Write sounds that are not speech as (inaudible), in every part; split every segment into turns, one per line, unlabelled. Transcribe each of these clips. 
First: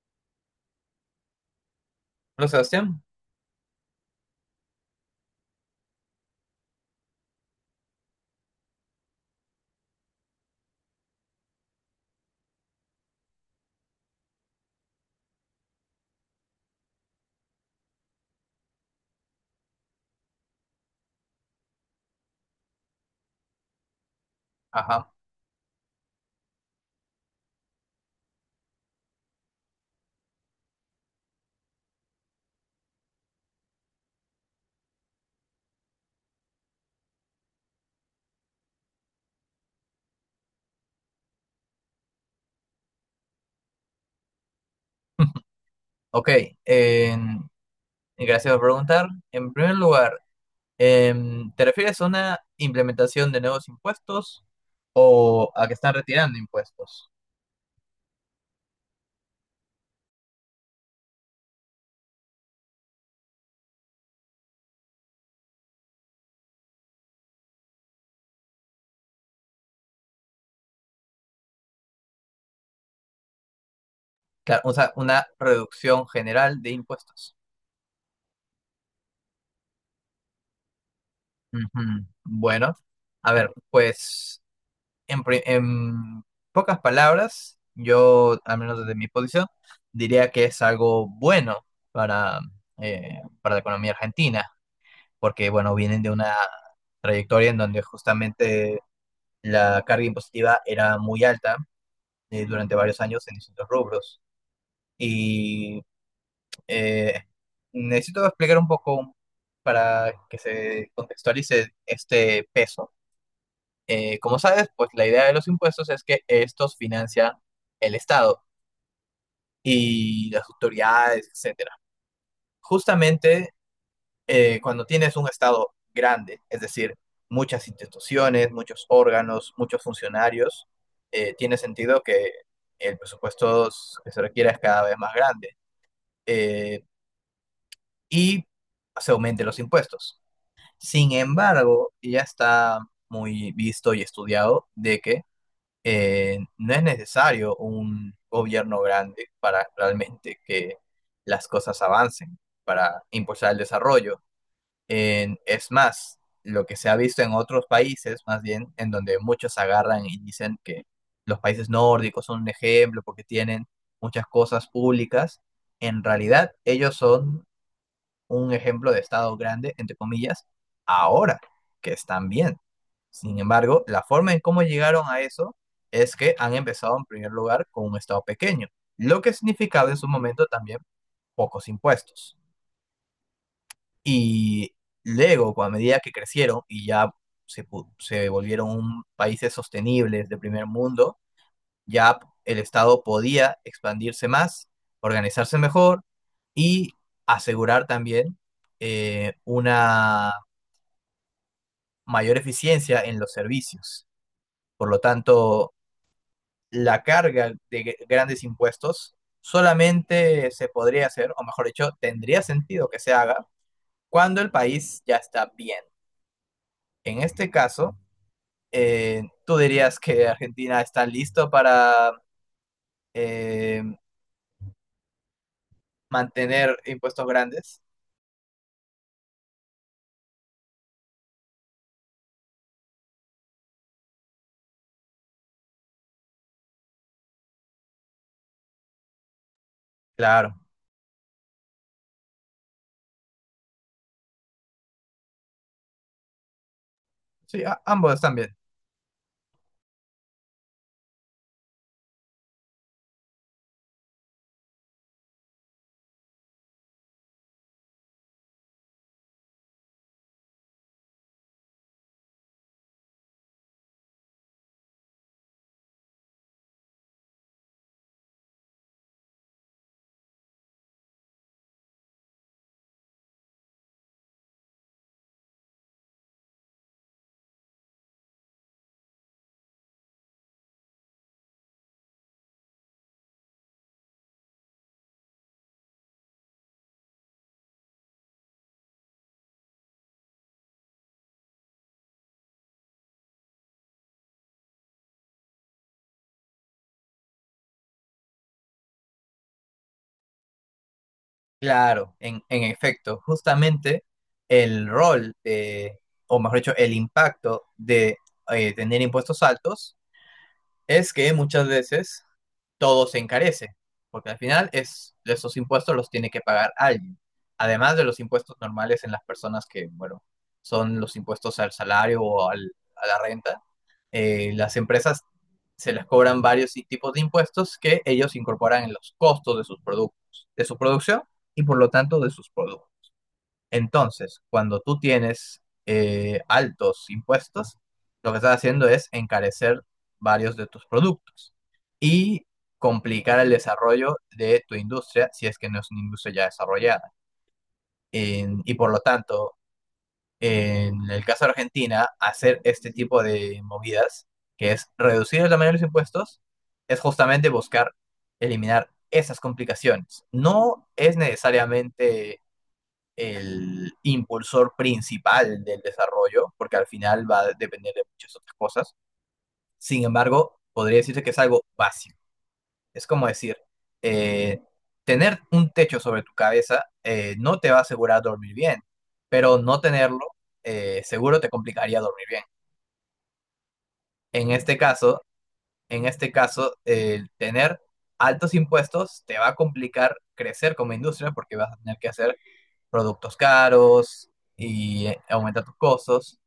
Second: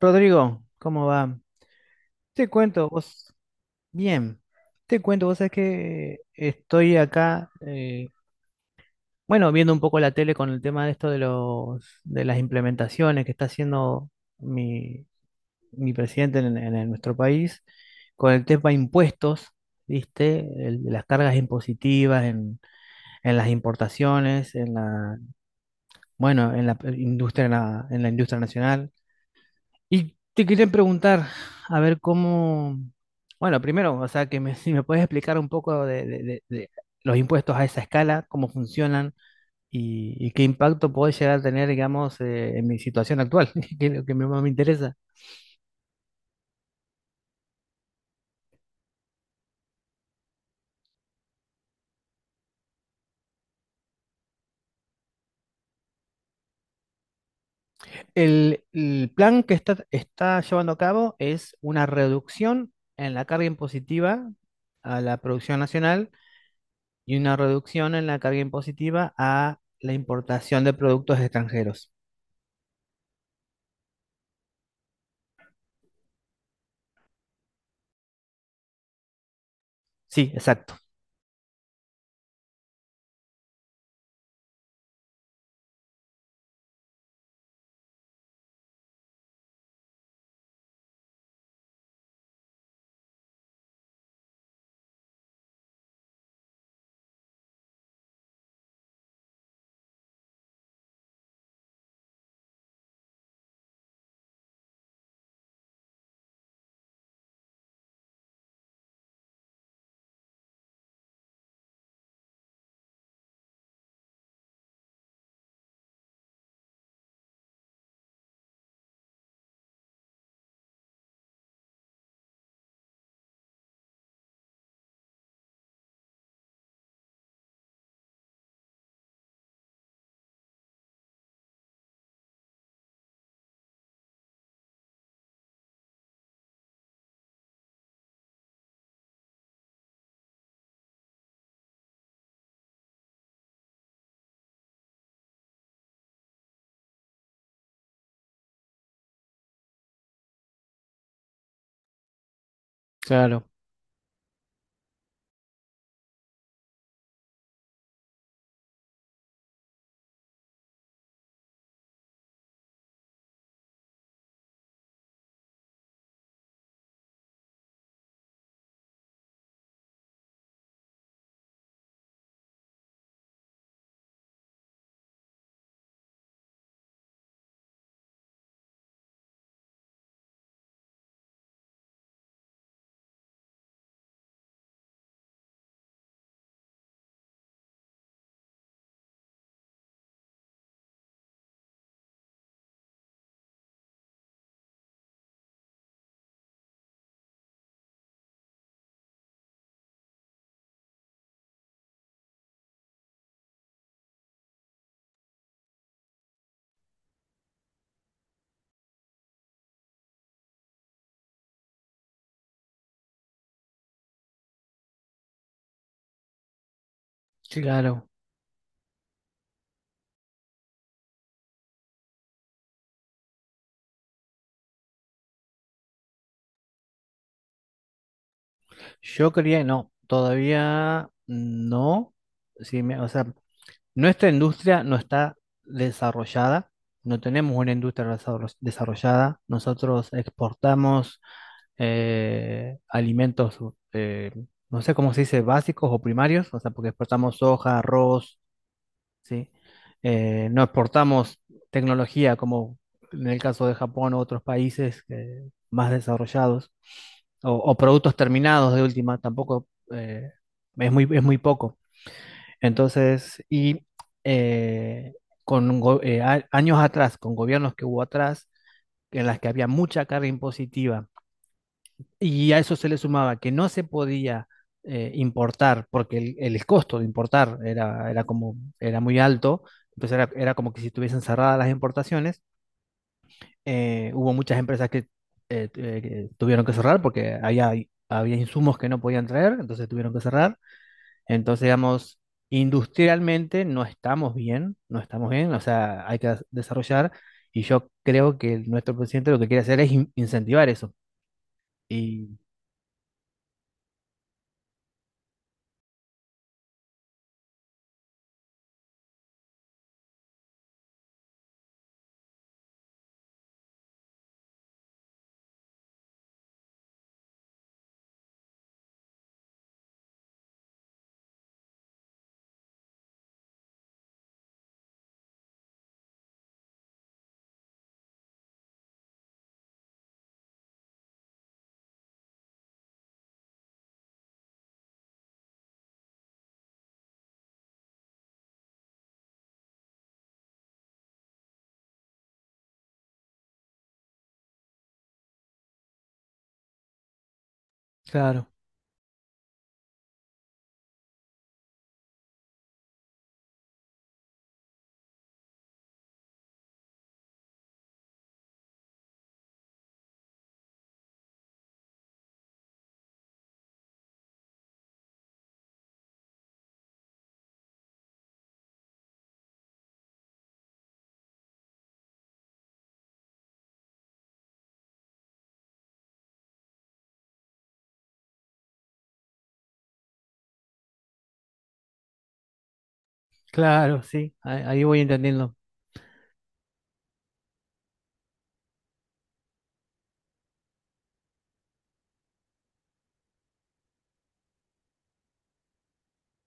Rodrigo, ¿cómo va? Te
Hola,
cuento,
Sebastián.
vos, bien, te cuento, vos sabés que estoy acá, bueno, viendo un poco la tele con el tema de esto de las implementaciones que está haciendo mi, mi presidente en nuestro país, con el tema impuestos, ¿viste? Las cargas impositivas en las importaciones,
Ajá.
bueno, en la industria, en la industria nacional. Y te quería preguntar, a ver cómo, bueno, primero, o sea, que me, (laughs) si me puedes explicar un poco de los impuestos a esa escala, cómo funcionan y qué impacto puede llegar a tener, digamos, en mi situación actual, (laughs) que es lo que me- más me interesa.
(laughs) Ok, em, y gracias por preguntar. En primer lugar, ¿te refieres a una implementación de nuevos impuestos o a que están retirando impuestos?
El plan que está, está llevando a cabo es una reducción en la carga impositiva a la producción nacional y una reducción en la carga impositiva a la importación de productos extranjeros.
Claro, o sea, una reducción general de impuestos.
Sí, exacto.
Ujú. Bueno, a ver, pues en pocas palabras, yo, al menos desde mi posición, diría que es algo bueno para, para la economía argentina porque bueno, vienen de una trayectoria en donde justamente la carga impositiva era muy alta durante varios años en distintos rubros. Y eh, necesito explicar un poco para que se contextualice este peso. Como sabes, pues la idea de los impuestos es que estos financian el Estado y las autoridades, etcétera. Justamente cuando tienes un Estado grande, es decir, muchas instituciones, muchos órganos, muchos funcionarios, tiene sentido que el presupuesto que se requiera es cada vez más grande eh, y se aumenten los impuestos. Sin embargo, ya está muy visto y estudiado de que no es necesario un gobierno grande para realmente que las cosas avancen, para
Claro.
impulsar el desarrollo. Es más, lo que se ha visto en otros países, más bien, en donde muchos agarran y dicen que los países nórdicos son un ejemplo porque tienen muchas cosas públicas, en realidad ellos son un ejemplo de Estado grande, entre comillas, ahora que están bien. Sin embargo, la forma en cómo llegaron a eso es que han empezado en primer lugar con un Estado pequeño, lo que significaba en su momento también pocos impuestos. Y luego, a medida que crecieron y ya se volvieron países sostenibles de primer mundo, ya el Estado podía expandirse más, organizarse mejor y asegurar también una mayor eficiencia en los servicios. Por lo tanto, la carga de grandes impuestos solamente se podría hacer, o mejor dicho, tendría sentido que se haga cuando el país ya está bien. En este
Sí,
caso,
claro,
¿tú dirías que Argentina está listo para eh, mantener impuestos grandes?
yo creía, no, todavía no. Sí, o sea, nuestra industria no está desarrollada, no tenemos una industria desarrollada. Nosotros
Claro,
exportamos alimentos, eh, no sé cómo se dice, básicos o primarios, o sea, porque exportamos
sí,
soja,
ambos están
arroz,
bien.
¿sí? No exportamos tecnología como en el caso de Japón u otros países más desarrollados, productos terminados de última, tampoco es, muy, es muy poco. Entonces, eh, con años atrás, con gobiernos que hubo atrás, en las que había mucha carga impositiva y a eso se le sumaba que no se podía importar, porque el costo de importar era, era, como, era muy alto, entonces era, era como que si estuviesen cerradas las importaciones, hubo muchas empresas que tuvieron que cerrar porque había, había insumos que no podían traer, entonces tuvieron que cerrar. Entonces, digamos, industrialmente no estamos bien, no estamos bien, o sea, hay que desarrollar y yo creo que nuestro presidente lo que quiere hacer es incentivar eso.
Claro,
Y,
en efecto, justamente el rol de, o mejor dicho, el impacto de tener impuestos altos es que muchas veces todo se encarece, porque al final es, esos impuestos los tiene que pagar alguien, además de los impuestos normales en las personas que, bueno, son los impuestos al salario o a la renta las empresas se les cobran varios tipos de impuestos que ellos incorporan en los costos de sus productos, de su producción y por lo tanto de sus productos. Entonces, cuando tú tienes altos impuestos, lo que estás haciendo es encarecer varios de tus productos y complicar el desarrollo de tu industria si es que no es una industria ya desarrollada.
claro.
Y por lo tanto, en el caso de Argentina, hacer este tipo de movidas, que es reducir el tamaño de los impuestos, es justamente buscar eliminar esas complicaciones. No es necesariamente el impulsor principal del desarrollo, porque al final va a depender de muchas otras cosas. Sin embargo, podría decirse que es algo básico. Es como decir, eh, tener un techo sobre tu cabeza no te va a asegurar dormir bien, pero no tenerlo seguro te complicaría dormir bien.
Claro, sí,
En
ahí,
este
ahí voy
caso,
entendiendo.
en este caso, el tener altos impuestos te va a complicar crecer como industria porque vas a tener que hacer productos caros y aumentar tus costos.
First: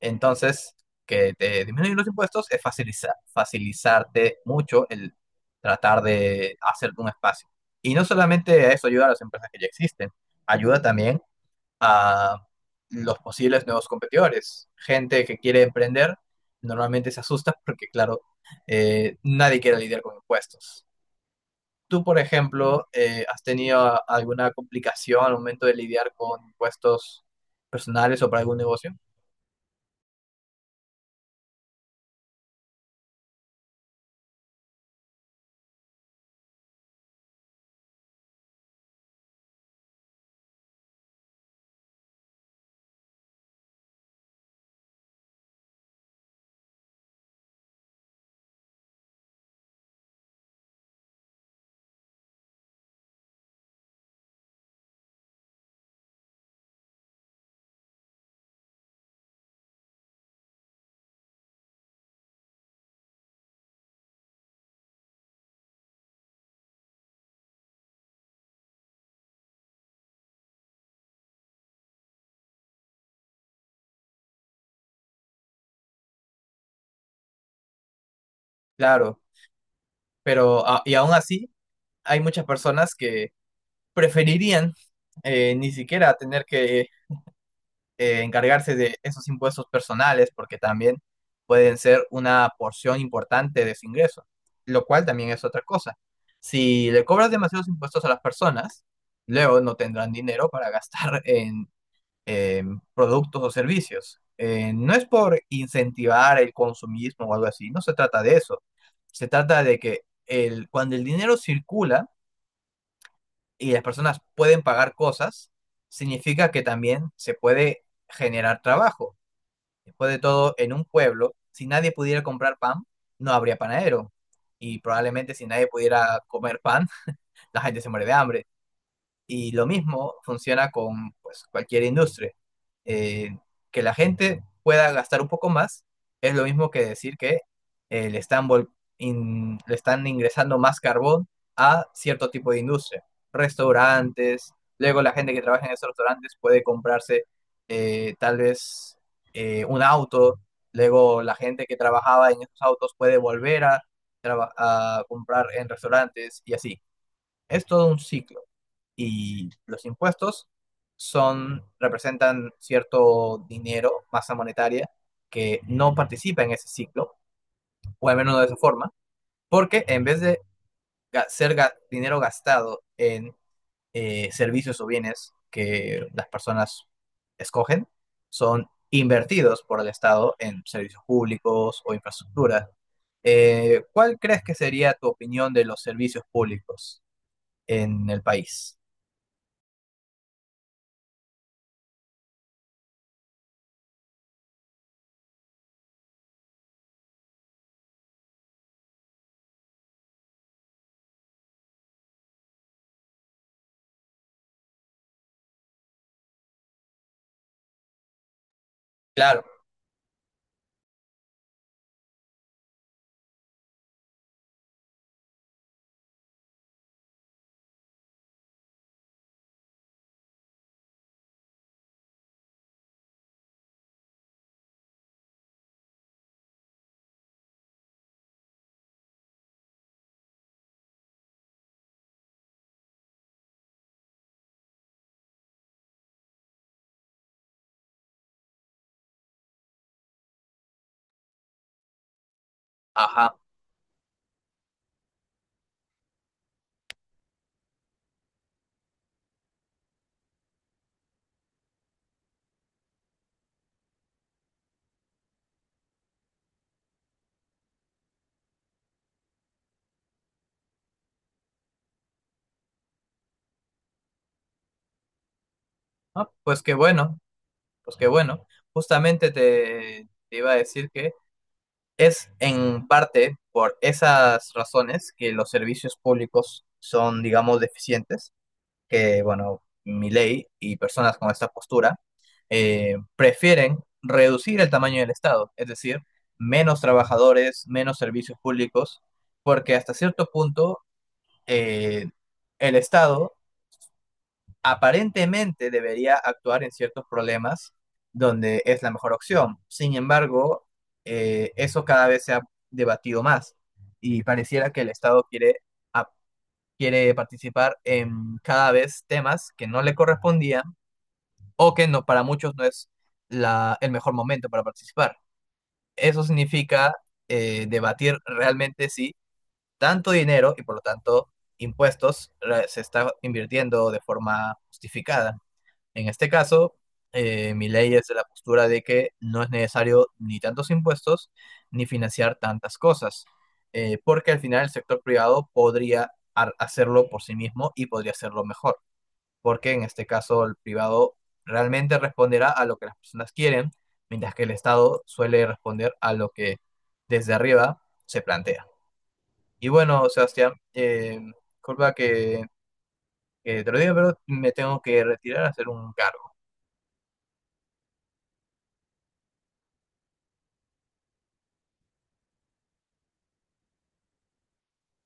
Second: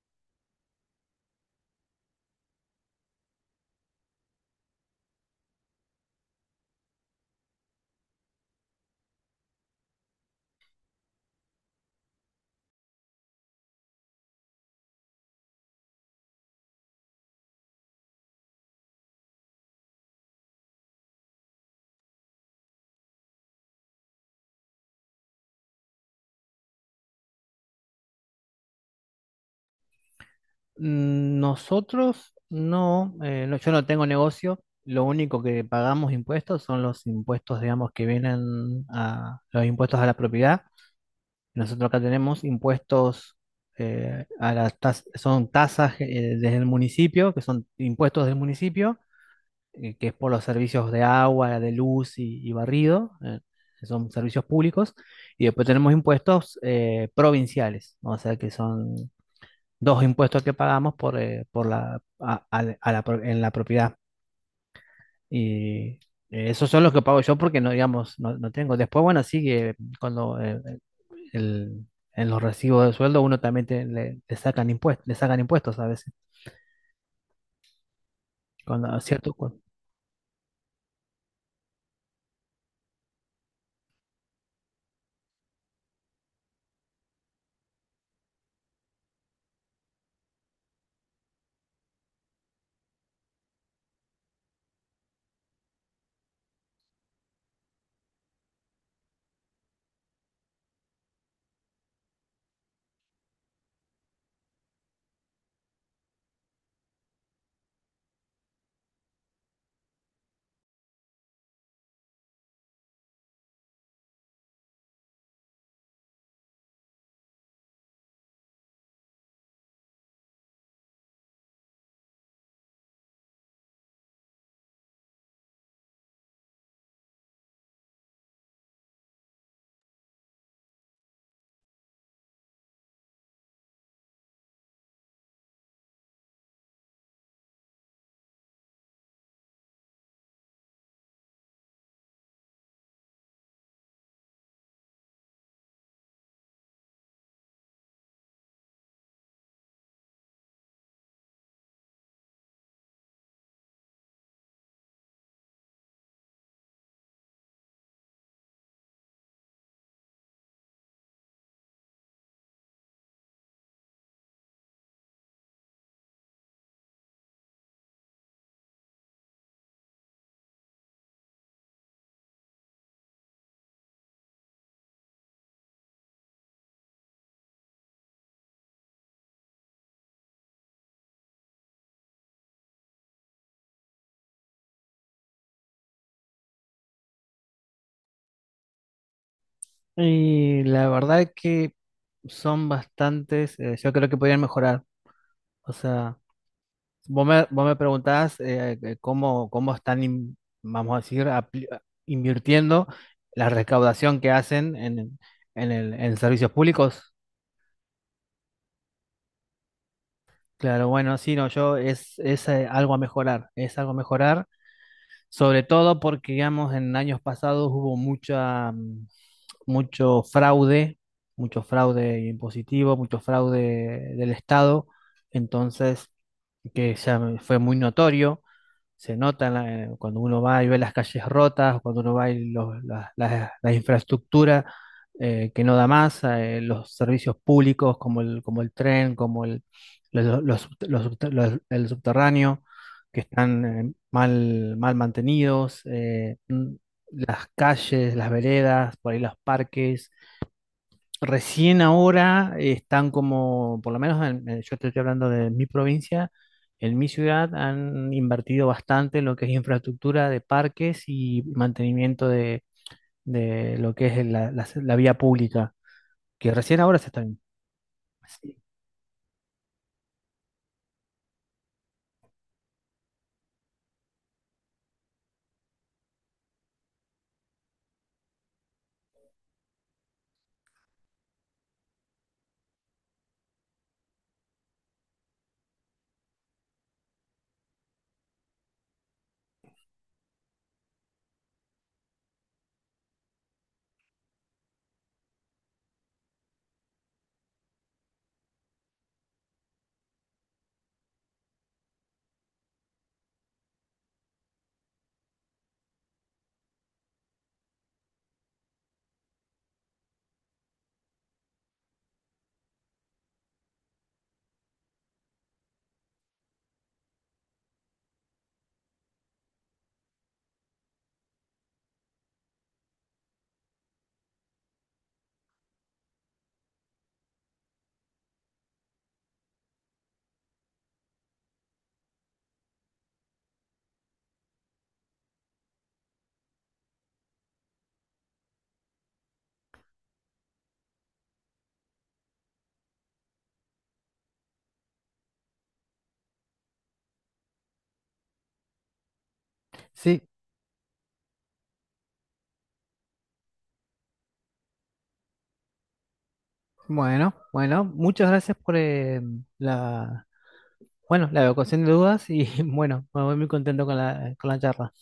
Entonces, que te disminuyen los impuestos es facilitarte mucho el tratar de hacer un espacio. Y no solamente a eso ayuda a las empresas que ya existen, ayuda también a los posibles nuevos competidores. Gente que quiere emprender normalmente se asusta porque, claro, nadie quiere lidiar con impuestos. Tú, por ejemplo, ¿has tenido alguna complicación al momento de lidiar con impuestos personales o para algún negocio?
Mm, nosotros no, no, yo no tengo negocio, lo único que pagamos impuestos son los impuestos, digamos, que vienen a los impuestos a la propiedad. Nosotros acá tenemos impuestos a son tasas desde el municipio, que son impuestos del municipio, que es por los servicios de agua, de luz y barrido, que son servicios públicos. Y después tenemos impuestos provinciales, ¿no? O sea que son dos impuestos que pagamos por la, a en la propiedad. Y esos son los que pago yo porque no, digamos, no tengo. Después, bueno, sí, cuando eh, eh, el- en los recibos de sueldo uno también le sacan impuestos a veces, cuando, a
Claro.
cierto,
Pero, y aún así, hay muchas personas que preferirían ni siquiera tener que encargarse de esos impuestos personales, porque también pueden ser una porción importante de su ingreso, lo cual también es otra cosa. Si le cobras demasiados impuestos a las personas, luego no tendrán dinero para gastar (laughs) en eh, productos o servicios. No es por incentivar el consumismo o algo así, no se trata de eso. Se trata de que el, cuando el dinero circula y las personas pueden pagar cosas, significa que también se puede generar trabajo. Después de todo, en un pueblo, si nadie pudiera comprar pan, no habría panadero. Y probablemente si nadie pudiera comer pan, (laughs) la gente se muere de hambre. Y lo mismo funciona con pues, cualquier industria. Eh, que la gente pueda gastar un poco más es lo mismo que decir que eh, le están, vol- le están ingresando más carbón a cierto tipo de industria. Restaurantes, luego la gente que trabaja en esos restaurantes puede comprarse tal vez un auto, luego la gente que trabajaba en esos autos puede volver a, a comprar en restaurantes y así. Es todo un ciclo y los impuestos son, representan cierto dinero, masa monetaria, que no participa en ese ciclo, o al menos no de esa forma, porque en vez de ser dinero gastado en servicios o bienes que las personas escogen, son invertidos por el Estado en servicios públicos o infraestructura. ¿Cuál crees que sería tu opinión de los servicios públicos en el país?
y la verdad es que son bastantes, yo creo que podrían mejorar. O sea, vos me preguntabas cómo, cómo están, vamos a decir, invirtiendo la recaudación que hacen en servicios públicos.
Claro,
Claro, bueno, sí, no, yo es algo a mejorar, es algo a mejorar, sobre todo porque, digamos, en años pasados hubo mucha, mucho fraude, mucho fraude impositivo, mucho fraude del Estado, entonces, que ya fue muy notorio se nota en cuando uno va y ve las calles rotas, cuando uno va y las la infraestructura que no da más, los servicios públicos como el tren, como el, el subterráneo, que
ajá.
están mal, mal mantenidos, las calles, las veredas, por ahí los parques. Recién ahora están como, por lo menos yo te estoy hablando de mi provincia, en mi ciudad han invertido bastante en lo que es infraestructura de parques y mantenimiento de lo que es la vía pública,
Ah,
que
pues qué
recién ahora se
bueno,
están...
pues qué bueno.
Sí,
Justamente te, te iba a decir que es en parte por esas razones que los servicios públicos son, digamos, deficientes, que, bueno, ley y personas con esta postura prefieren reducir el tamaño del Estado, es decir, menos trabajadores, menos servicios públicos, porque hasta cierto punto eh, el Estado aparentemente debería actuar en ciertos problemas donde es la mejor opción. Sin embargo, eso cada vez se ha debatido más y pareciera que el Estado quiere, ap- quiere participar en cada vez temas que no le correspondían o que no, para muchos no es la, el mejor momento para participar. Eso significa debatir realmente si tanto dinero y por lo tanto se está invirtiendo de forma justificada. En este caso, mi ley es de la postura de que no es necesario ni tantos impuestos ni financiar tantas cosas, porque al final el sector privado podría hacerlo por sí mismo y podría hacerlo mejor, porque en este caso el privado realmente responderá a lo que las personas quieren, mientras que el Estado suele responder a lo que desde arriba se plantea. Y bueno,
sí,
Sebastián, disculpa que te lo diga, pero me tengo que retirar a hacer un cargo.
bueno, bueno, muchas gracias por la, bueno, la evacuación de dudas y (laughs) bueno, me voy muy contento con la charla.